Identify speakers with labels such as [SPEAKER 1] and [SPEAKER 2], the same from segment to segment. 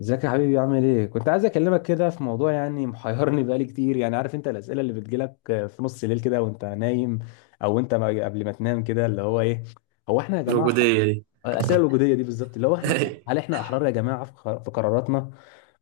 [SPEAKER 1] ازيك يا حبيبي؟ عامل ايه؟ كنت عايز اكلمك كده في موضوع يعني محيرني بقالي كتير. يعني عارف انت الاسئله اللي بتجيلك في نص الليل كده وانت نايم او انت ما- قبل ما تنام كده اللي هو ايه. هو احنا يا جماعه ح-
[SPEAKER 2] الوجودية دي.
[SPEAKER 1] الاسئله الوجوديه دي بالظبط، اللي هو هل احنا احرار يا جماعه في قراراتنا؟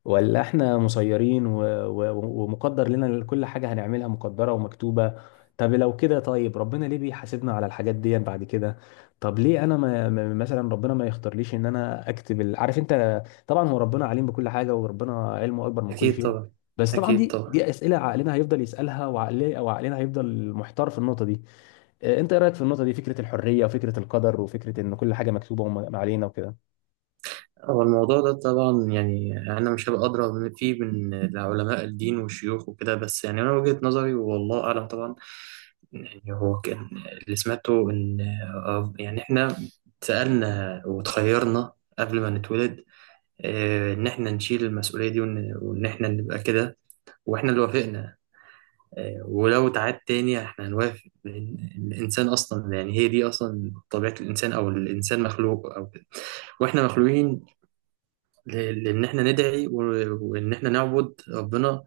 [SPEAKER 1] ولا احنا مسيرين و... و... ومقدر لنا كل حاجه هنعملها مقدره ومكتوبه؟ طب لو كده، طيب ربنا ليه بيحاسبنا على الحاجات دي بعد كده؟ طب ليه انا ما... ما- مثلا ربنا ما يختارليش ان انا اكتب عارف انت. طبعا هو ربنا عليم بكل حاجه وربنا علمه اكبر من كل
[SPEAKER 2] أكيد
[SPEAKER 1] شيء،
[SPEAKER 2] طبعا.
[SPEAKER 1] بس طبعا
[SPEAKER 2] أكيد
[SPEAKER 1] دي
[SPEAKER 2] طبعا.
[SPEAKER 1] دي اسئله عقلنا هيفضل يسالها، وعقلي او عقلنا هيفضل محتار في النقطه دي. انت ايه رايك في النقطه دي؟ فكره الحريه وفكره القدر وفكره ان كل حاجه مكتوبه وما علينا وكده.
[SPEAKER 2] هو الموضوع ده طبعا يعني أنا مش هبقى أدرى فيه من العلماء الدين والشيوخ وكده، بس يعني أنا وجهة نظري والله أعلم طبعا. يعني هو كان اللي سمعته إن يعني إحنا سألنا وتخيرنا قبل ما نتولد. إن إحنا نشيل المسؤولية دي وإن إحنا نبقى كده، وإحنا اللي وافقنا. ولو اتعاد تاني احنا هنوافق، لأن الإنسان أصلا يعني هي دي أصلا طبيعة الإنسان أو الإنسان مخلوق أو كده، واحنا مخلوقين لان احنا ندعي وان احنا نعبد ربنا.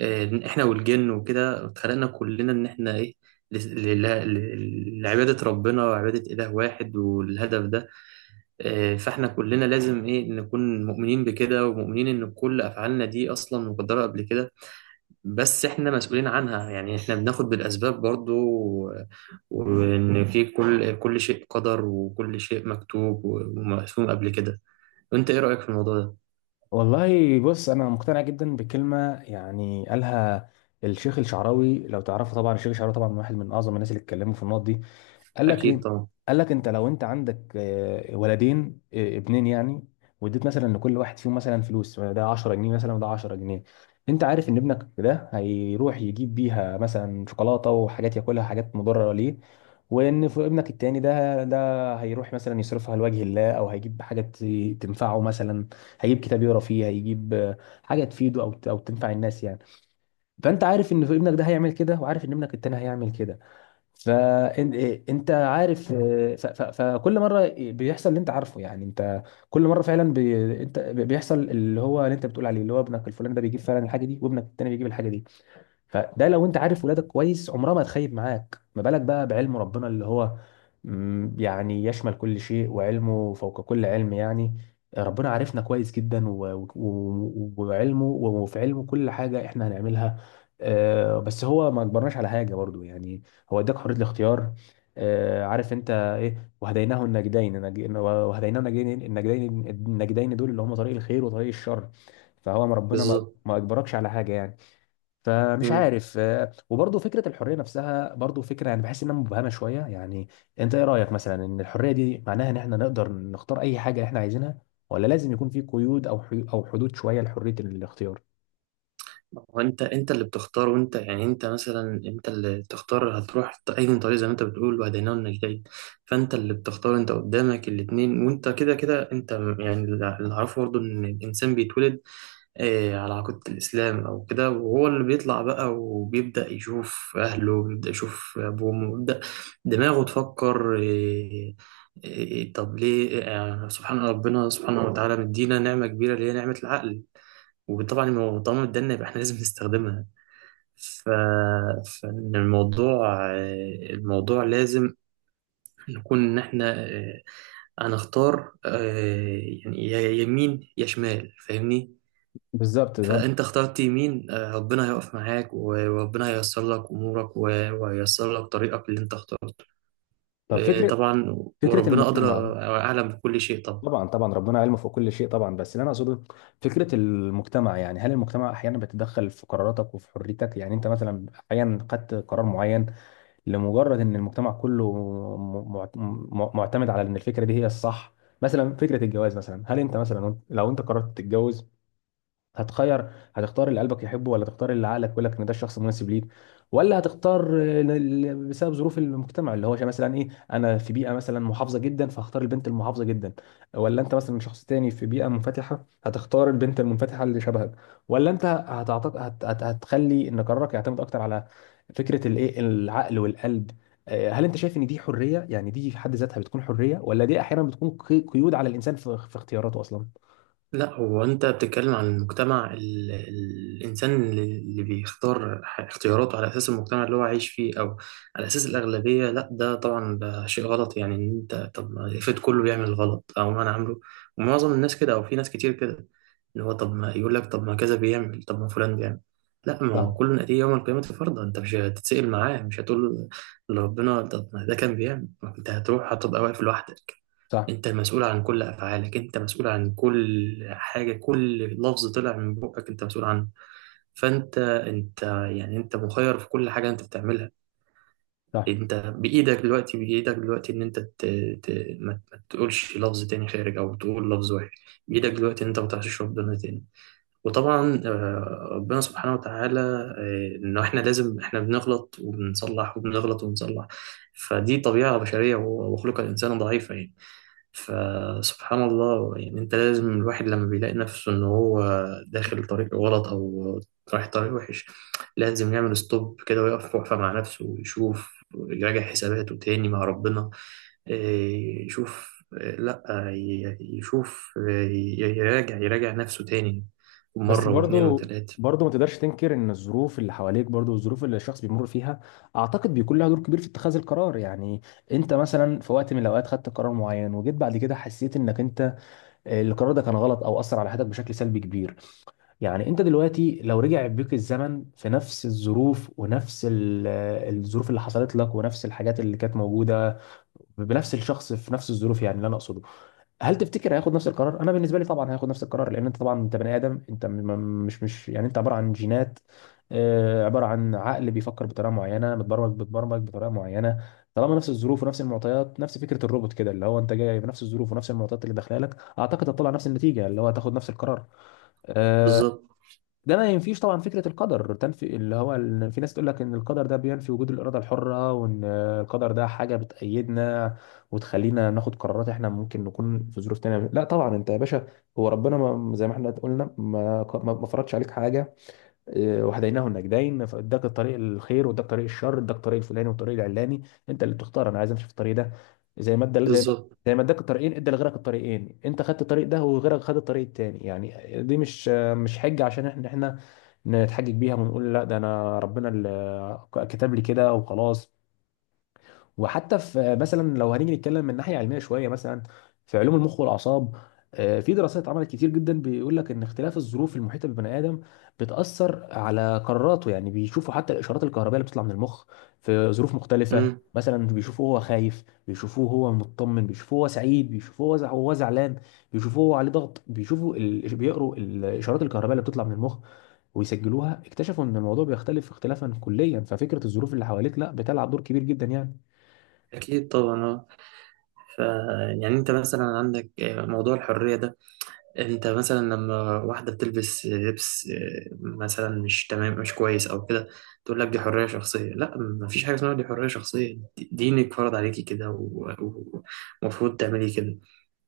[SPEAKER 2] احنا والجن وكده اتخلقنا كلنا ان احنا ايه ل- لعبادة ربنا وعبادة إله واحد والهدف ده. فاحنا كلنا لازم ايه نكون مؤمنين بكده ومؤمنين ان كل افعالنا دي اصلا مقدرة قبل كده، بس احنا مسؤولين عنها، يعني احنا بناخد بالاسباب برضو وان في كل شيء قدر، وكل شيء مكتوب ومقسوم قبل كده. انت ايه رايك في الموضوع ده؟
[SPEAKER 1] والله بص، انا مقتنع جدا بكلمه يعني قالها الشيخ الشعراوي، لو تعرفه طبعا. الشيخ الشعراوي طبعا واحد من اعظم الناس اللي اتكلموا في النقط دي. قال لك
[SPEAKER 2] اكيد
[SPEAKER 1] ايه؟
[SPEAKER 2] طبعا.
[SPEAKER 1] قال لك انت لو انت عندك ولدين، ابنين يعني، واديت مثلا لكل واحد فيهم مثلا فلوس، ده 10 جنيه مثلا وده 10 جنيه. انت عارف ان ابنك ده هيروح يجيب بيها مثلا شوكولاته وحاجات ياكلها، حاجات مضره ليه. وان ابنك التاني ده هيروح مثلا يصرفها لوجه الله او هيجيب تنفعه مثلا، هيجيب كتاب يقرا فيه، هيجيب حاجه تفيده او تنفع الناس يعني. فانت عارف ان ابنك ده هيعمل كده، وعارف ان ابنك التاني هيعمل كده. فانت عارف. آه، ف- ف- فكل مره بيحصل اللي انت عارفه، يعني انت كل مره انت بيحصل اللي هو اللي انت بتقول عليه، اللي هو ابنك الفلاني ده بيجيب فعلا الحاجه دي، وابنك التاني بيجيب الحاجه دي. فده لو انت عارف ولادك كويس عمرها ما تخيب معاك، ما بالك بقى بعلم ربنا اللي هو، يعني يشمل كل شيء وعلمه فوق كل علم يعني. ربنا عارفنا كويس جدا و- و- وعلمه وفي علمه كل حاجة احنا هنعملها. بس هو ما اجبرناش على حاجة برضو يعني، هو اداك حرية الاختيار. عارف انت ايه؟ وهديناه النجدين. وهديناه النجدين، النجدين النجدين دول اللي هم طريق الخير وطريق الشر. فهو ما ربنا ما
[SPEAKER 2] بالظبط.
[SPEAKER 1] ما اجبركش على حاجة يعني. فمش
[SPEAKER 2] مم.
[SPEAKER 1] عارف. وبرضه فكره الحريه نفسها برضه فكره يعني بحس انها مبهمه شويه يعني. انت ايه رايك مثلا؟ ان الحريه دي معناها ان احنا نقدر نختار اي حاجه احنا عايزينها، ولا لازم يكون في قيود او حدود شويه لحريه الاختيار؟
[SPEAKER 2] وانت انت اللي بتختار، وانت يعني انت مثلا انت اللي تختار هتروح اي طريق، زي ما انت بتقول وهديناه النجدين. فانت اللي بتختار، انت قدامك الاتنين، وانت كده كده انت يعني اللي اعرفه برضه ان الانسان بيتولد على عقيدة الإسلام أو كده، وهو اللي بيطلع بقى وبيبدأ يشوف أهله، بيبدأ يشوف أبوه وأمه، بيبدأ دماغه تفكر إيه. طب ليه سبحان ربنا سبحانه وتعالى مدينا نعمة كبيرة اللي هي نعمة العقل. وطبعا طالما ادانا يبقى احنا لازم نستخدمها. ف... فإن الموضوع الموضوع لازم نكون إن احنا هنختار يعني يا يمين يا شمال، فاهمني؟
[SPEAKER 1] بالظبط ده.
[SPEAKER 2] فانت اخترت يمين. ربنا هيقف معاك وربنا هييسر لك امورك وهييسر لك طريقك اللي انت اخترته.
[SPEAKER 1] طب
[SPEAKER 2] آه،
[SPEAKER 1] فكرة
[SPEAKER 2] طبعا.
[SPEAKER 1] فكرة
[SPEAKER 2] وربنا ادرى
[SPEAKER 1] المجتمع.
[SPEAKER 2] واعلم بكل شيء طبعا.
[SPEAKER 1] طبعا طبعا ربنا علمه فوق كل شيء طبعا، بس اللي انا اقصده فكره المجتمع، يعني هل المجتمع احيانا بيتدخل في قراراتك وفي حريتك؟ يعني انت مثلا احيانا خدت قرار معين لمجرد ان المجتمع كله معتمد على ان الفكره دي هي الصح. مثلا فكره الجواز مثلا، هل انت مثلا لو انت قررت تتجوز، هتختار اللي قلبك يحبه، ولا تختار اللي عقلك يقول لك ان ده الشخص المناسب ليك، ولا بسبب ظروف المجتمع، اللي هو مثلا ايه، انا في بيئه مثلا محافظه جدا فهختار البنت المحافظه جدا، ولا انت مثلا شخص تاني في بيئه منفتحه هتختار البنت المنفتحه اللي شبهك، ولا انت هتخلي ان قرارك يعتمد اكتر على فكره الايه العقل والقلب؟ هل انت شايف ان دي حريه؟ يعني دي في حد ذاتها بتكون حريه، ولا دي احيانا بتكون قيود على الانسان في في اختياراته اصلا؟
[SPEAKER 2] لا، هو انت بتتكلم عن المجتمع، الانسان اللي بيختار اختياراته على اساس المجتمع اللي هو عايش فيه او على اساس الاغلبيه؟ لا، ده طبعا ده شيء غلط، يعني ان انت طب ما افرض كله بيعمل الغلط، او ما انا عامله ومعظم الناس كده، او في ناس كتير كده، ان هو طب ما يقول لك طب ما كذا بيعمل طب ما فلان بيعمل. لا، ما
[SPEAKER 1] صح.
[SPEAKER 2] هو كل ناتيه يوم القيامه، فرضا انت مش هتتسأل معاه، مش هتقول لربنا طب ما ده كان بيعمل. ما انت هتروح هتبقى واقف لوحدك.
[SPEAKER 1] صح.
[SPEAKER 2] انت مسؤول عن كل افعالك، انت مسؤول عن كل حاجه، كل لفظ طلع من بقك انت مسؤول عنه. فانت يعني انت مخير في كل حاجه انت بتعملها.
[SPEAKER 1] صح.
[SPEAKER 2] انت بايدك دلوقتي، بايدك دلوقتي ان انت ت... ما تقولش لفظ تاني خارج، او تقول لفظ وحش. بايدك دلوقتي ان انت ما تحشش ربنا تاني. وطبعا ربنا سبحانه وتعالى، انه احنا لازم، احنا بنغلط وبنصلح وبنغلط وبنصلح، فدي طبيعه بشريه، وخلق الانسان ضعيفه يعني. فسبحان الله، يعني انت لازم، الواحد لما بيلاقي نفسه ان هو داخل طريق غلط او رايح طريق وحش، لازم يعمل ستوب كده، ويقف وقفة مع نفسه، ويشوف، يراجع حساباته تاني مع ربنا. يشوف، لا يشوف، يراجع نفسه تاني،
[SPEAKER 1] بس
[SPEAKER 2] مرة واتنين
[SPEAKER 1] برضو،
[SPEAKER 2] وتلاتة.
[SPEAKER 1] برضو ما تقدرش تنكر ان الظروف اللي حواليك برضو، والظروف اللي الشخص بيمر فيها، اعتقد بيكون لها دور كبير في اتخاذ القرار يعني. انت مثلا في وقت من الاوقات خدت قرار معين، وجيت بعد كده حسيت انك انت القرار ده كان غلط او اثر على حياتك بشكل سلبي كبير. يعني انت دلوقتي لو رجع بيك الزمن في نفس الظروف ونفس الظروف اللي حصلت لك ونفس الحاجات اللي كانت موجودة، بنفس الشخص في نفس الظروف، يعني اللي انا اقصده هل تفتكر هياخد نفس القرار؟ انا بالنسبه لي طبعا هياخد نفس القرار، لان انت طبعا انت بني ادم، انت مش يعني انت عباره عن جينات، عباره عن عقل بيفكر بطريقه معينه، متبرمج بتبرمج بطريقه معينه. طالما نفس الظروف ونفس المعطيات، نفس فكره الروبوت كده، اللي هو انت جاي بنفس الظروف ونفس المعطيات اللي داخله لك، اعتقد هتطلع نفس النتيجه، اللي هو هتاخد نفس القرار. آه،
[SPEAKER 2] بالظبط.
[SPEAKER 1] ده ما ينفيش طبعا فكره القدر، تنفي اللي هو في ناس تقول لك ان القدر ده بينفي وجود الاراده الحره، وان القدر ده حاجه بتأيدنا وتخلينا ناخد قرارات احنا ممكن نكون في ظروف تانية. لا طبعا انت يا باشا، هو ربنا، ما زي ما احنا قلنا، ما فرضش عليك حاجه. وهديناه النجدين، فاداك الطريق الخير واداك طريق الشر، اداك الطريق الفلاني والطريق العلاني، انت اللي بتختار. انا عايز امشي في الطريق ده، زي ما ادى زي ما
[SPEAKER 2] بالظبط.
[SPEAKER 1] زي ما اداك الطريقين، ادى لغيرك الطريقين. انت خدت الطريق ده، وغيرك خد الطريق التاني يعني. دي مش، مش حجه عشان احنا نتحجج بيها ونقول لا ده انا ربنا اللي كتب لي كده وخلاص. وحتى في مثلا، لو هنيجي نتكلم من ناحيه علميه شويه، مثلا في علوم المخ والاعصاب، في دراسات اتعملت كتير جدا بيقول لك ان اختلاف الظروف المحيطه بالبني ادم بتاثر على قراراته يعني. بيشوفوا حتى الاشارات الكهربائيه اللي بتطلع من المخ في ظروف مختلفه،
[SPEAKER 2] مم.
[SPEAKER 1] مثلا بيشوفوه هو خايف، بيشوفوه هو مطمن، بيشوفوه هو سعيد، بيشوفوه هو زعلان، بيشوفوه هو عليه ضغط، بيقروا الاشارات الكهربائيه اللي بتطلع من المخ ويسجلوها. اكتشفوا ان الموضوع بيختلف اختلافا كليا، ففكره الظروف اللي حواليك لا بتلعب دور كبير جدا يعني.
[SPEAKER 2] أكيد طبعا. اه. ف يعني أنت مثلا عندك موضوع الحرية ده، انت مثلا لما واحدة بتلبس لبس مثلا مش تمام، مش كويس او كده، تقول لك دي حرية شخصية. لا، مفيش حاجة اسمها دي حرية شخصية، دينك فرض عليكي كده، و- ومفروض تعملي كده.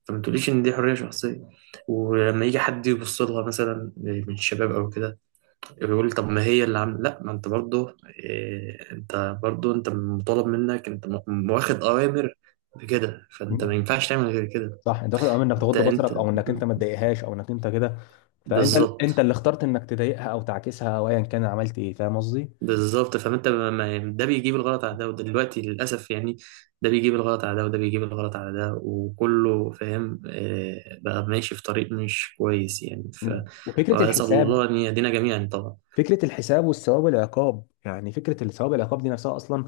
[SPEAKER 2] فما تقوليش ان دي حرية شخصية. ولما يجي حد يبص لها مثلا من الشباب او كده، يقول طب ما هي اللي عامله، لا، ما انت برضه إيه، انت برضه انت مطالب منك، انت واخد اوامر بكده، فانت ما ينفعش تعمل غير كده.
[SPEAKER 1] صح، انت واخد امر انك
[SPEAKER 2] انت
[SPEAKER 1] تغض
[SPEAKER 2] انت
[SPEAKER 1] بصرك، او انك انت ما تضايقهاش، او انك انت كده. فانت انت
[SPEAKER 2] بالظبط.
[SPEAKER 1] اللي اخترت انك تضايقها او تعكسها او ايا كان، عملت ايه؟ فاهم قصدي؟
[SPEAKER 2] بالظبط. فانت يعني ده بيجيب الغلط على ده وده، دلوقتي للاسف يعني ده بيجيب الغلط على ده، وده بيجيب الغلط على ده، وكله فاهم. بقى ماشي في طريق مش كويس يعني. ف
[SPEAKER 1] لا. وفكره
[SPEAKER 2] واسال
[SPEAKER 1] الحساب،
[SPEAKER 2] الله ان يهدينا جميعا طبعا.
[SPEAKER 1] فكره الحساب والثواب والعقاب، يعني فكره الثواب والعقاب دي نفسها اصلا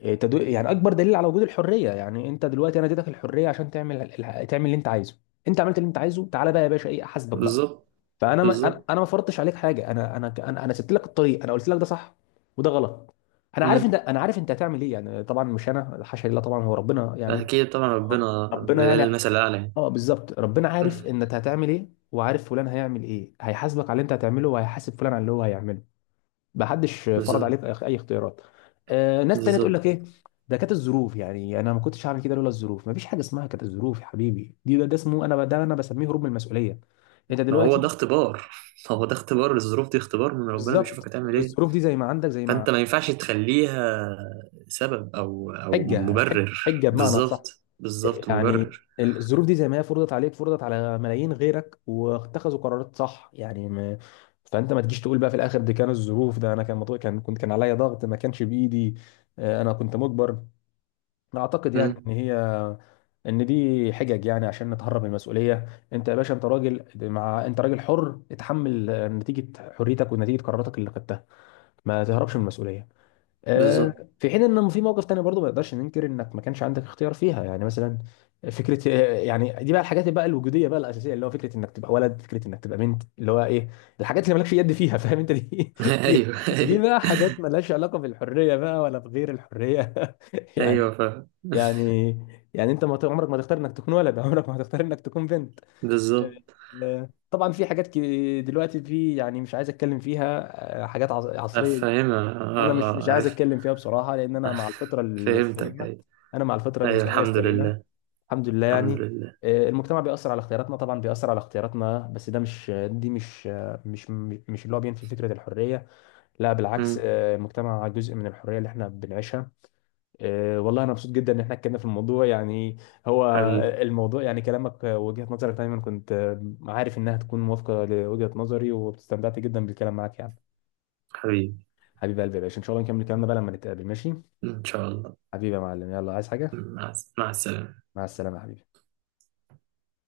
[SPEAKER 1] يعني اكبر دليل على وجود الحريه. يعني انت دلوقتي، انا اديتك الحريه عشان تعمل اللي انت عايزه، انت عملت اللي انت عايزه، تعالى بقى يا باشا ايه، احاسبك بقى.
[SPEAKER 2] بالظبط.
[SPEAKER 1] فانا ما انا
[SPEAKER 2] بالظبط.
[SPEAKER 1] أنا ما فرضتش عليك حاجه، انا سبت لك الطريق، انا قلت لك ده صح وده غلط.
[SPEAKER 2] امم.
[SPEAKER 1] انا عارف انت هتعمل ايه يعني، طبعا مش انا، حاشا لله، طبعا هو ربنا يعني.
[SPEAKER 2] اكيد طبعا.
[SPEAKER 1] آه.
[SPEAKER 2] ربنا
[SPEAKER 1] ربنا
[SPEAKER 2] لله
[SPEAKER 1] يعني،
[SPEAKER 2] المثل الاعلى يعني.
[SPEAKER 1] اه بالظبط، ربنا
[SPEAKER 2] مم.
[SPEAKER 1] عارف ان انت هتعمل ايه، وعارف فلان هيعمل ايه، هيحاسبك على اللي انت هتعمله، وهيحاسب فلان على اللي هو هيعمله. محدش فرض
[SPEAKER 2] بالظبط.
[SPEAKER 1] عليك أي اختيارات. آه، ناس تانية تقول
[SPEAKER 2] بالظبط.
[SPEAKER 1] لك ايه، ده كانت الظروف يعني، يعني انا ما كنتش هعمل كده لولا الظروف. مفيش حاجه اسمها كانت الظروف يا حبيبي، ده اسمه انا ده انا بسميه هروب من المسؤوليه. انت
[SPEAKER 2] ما هو
[SPEAKER 1] دلوقتي
[SPEAKER 2] ده اختبار. هو ده اختبار. الظروف دي اختبار من ربنا، بيشوفك
[SPEAKER 1] بالظبط،
[SPEAKER 2] هتعمل ايه.
[SPEAKER 1] الظروف دي زي ما عندك، زي ما،
[SPEAKER 2] فانت ما ينفعش تخليها سبب او
[SPEAKER 1] حجه،
[SPEAKER 2] مبرر.
[SPEAKER 1] حجه بمعنى صح.
[SPEAKER 2] بالظبط. بالظبط.
[SPEAKER 1] يعني
[SPEAKER 2] مبرر.
[SPEAKER 1] الظروف دي زي ما هي فرضت عليك، فرضت على ملايين غيرك واتخذوا قرارات صح يعني. ما فانت ما تجيش تقول بقى في الاخر دي كانت الظروف، ده انا كان مطلوب، كان كنت، كان عليا ضغط، ما كانش بايدي، انا كنت مجبر. اعتقد يعني ان
[SPEAKER 2] امم.
[SPEAKER 1] هي، ان دي حجج يعني عشان نتهرب من المسؤوليه. انت يا باشا انت راجل، انت راجل حر، اتحمل نتيجه حريتك ونتيجه قراراتك اللي خدتها، ما تهربش من المسؤوليه.
[SPEAKER 2] بالظبط.
[SPEAKER 1] في حين ان في موقف تاني برضو ما نقدرش ننكر انك ما كانش عندك اختيار فيها، يعني مثلا فكره يعني دي بقى الحاجات بقى الوجوديه بقى الاساسيه، اللي هو فكره انك تبقى ولد، فكره انك تبقى بنت، اللي هو ايه، الحاجات اللي مالكش يد فيها. فاهم انت؟ دي دي,
[SPEAKER 2] ايوه.
[SPEAKER 1] دي بقى حاجات مالهاش علاقه بالحريه بقى ولا بغير الحريه
[SPEAKER 2] ايوه
[SPEAKER 1] يعني.
[SPEAKER 2] فاهم.
[SPEAKER 1] يعني يعني انت ما ت- عمرك ما تختار انك تكون ولد عمرك ما هتختار انك تكون بنت.
[SPEAKER 2] بالظبط.
[SPEAKER 1] طبعا في حاجات دلوقتي في، يعني مش عايز اتكلم فيها. حاجات عصريه،
[SPEAKER 2] فاهمها اه.
[SPEAKER 1] انا مش
[SPEAKER 2] اه
[SPEAKER 1] عايز
[SPEAKER 2] عارف.
[SPEAKER 1] اتكلم فيها بصراحه، لان انا مع الفطره
[SPEAKER 2] فهمتك
[SPEAKER 1] السليمه،
[SPEAKER 2] ايوه.
[SPEAKER 1] انا مع الفطره
[SPEAKER 2] ايوه
[SPEAKER 1] الانسانيه
[SPEAKER 2] الحمد
[SPEAKER 1] السليمه.
[SPEAKER 2] لله.
[SPEAKER 1] الحمد لله
[SPEAKER 2] الحمد
[SPEAKER 1] يعني.
[SPEAKER 2] لله.
[SPEAKER 1] المجتمع بيأثر على اختياراتنا، طبعا بيأثر على اختياراتنا، بس ده مش، دي مش، مش مش اللي هو بينفي فكره الحريه، لا بالعكس.
[SPEAKER 2] امم.
[SPEAKER 1] المجتمع جزء من الحريه اللي احنا بنعيشها. والله انا مبسوط جدا ان احنا اتكلمنا في الموضوع يعني. هو
[SPEAKER 2] حبيبي.
[SPEAKER 1] الموضوع يعني، كلامك وجهه نظرك دايما كنت عارف انها تكون موافقه لوجهه نظري، واستمتعت جدا بالكلام معاك يعني.
[SPEAKER 2] حبيبي.
[SPEAKER 1] حبيب قلبي يا باشا، ان شاء الله نكمل كلامنا بقى لما نتقابل، ماشي؟
[SPEAKER 2] ان شاء الله.
[SPEAKER 1] حبيبي يا معلم، يلا، عايز حاجة؟
[SPEAKER 2] مع السلامة.
[SPEAKER 1] مع السلامة يا حبيبي.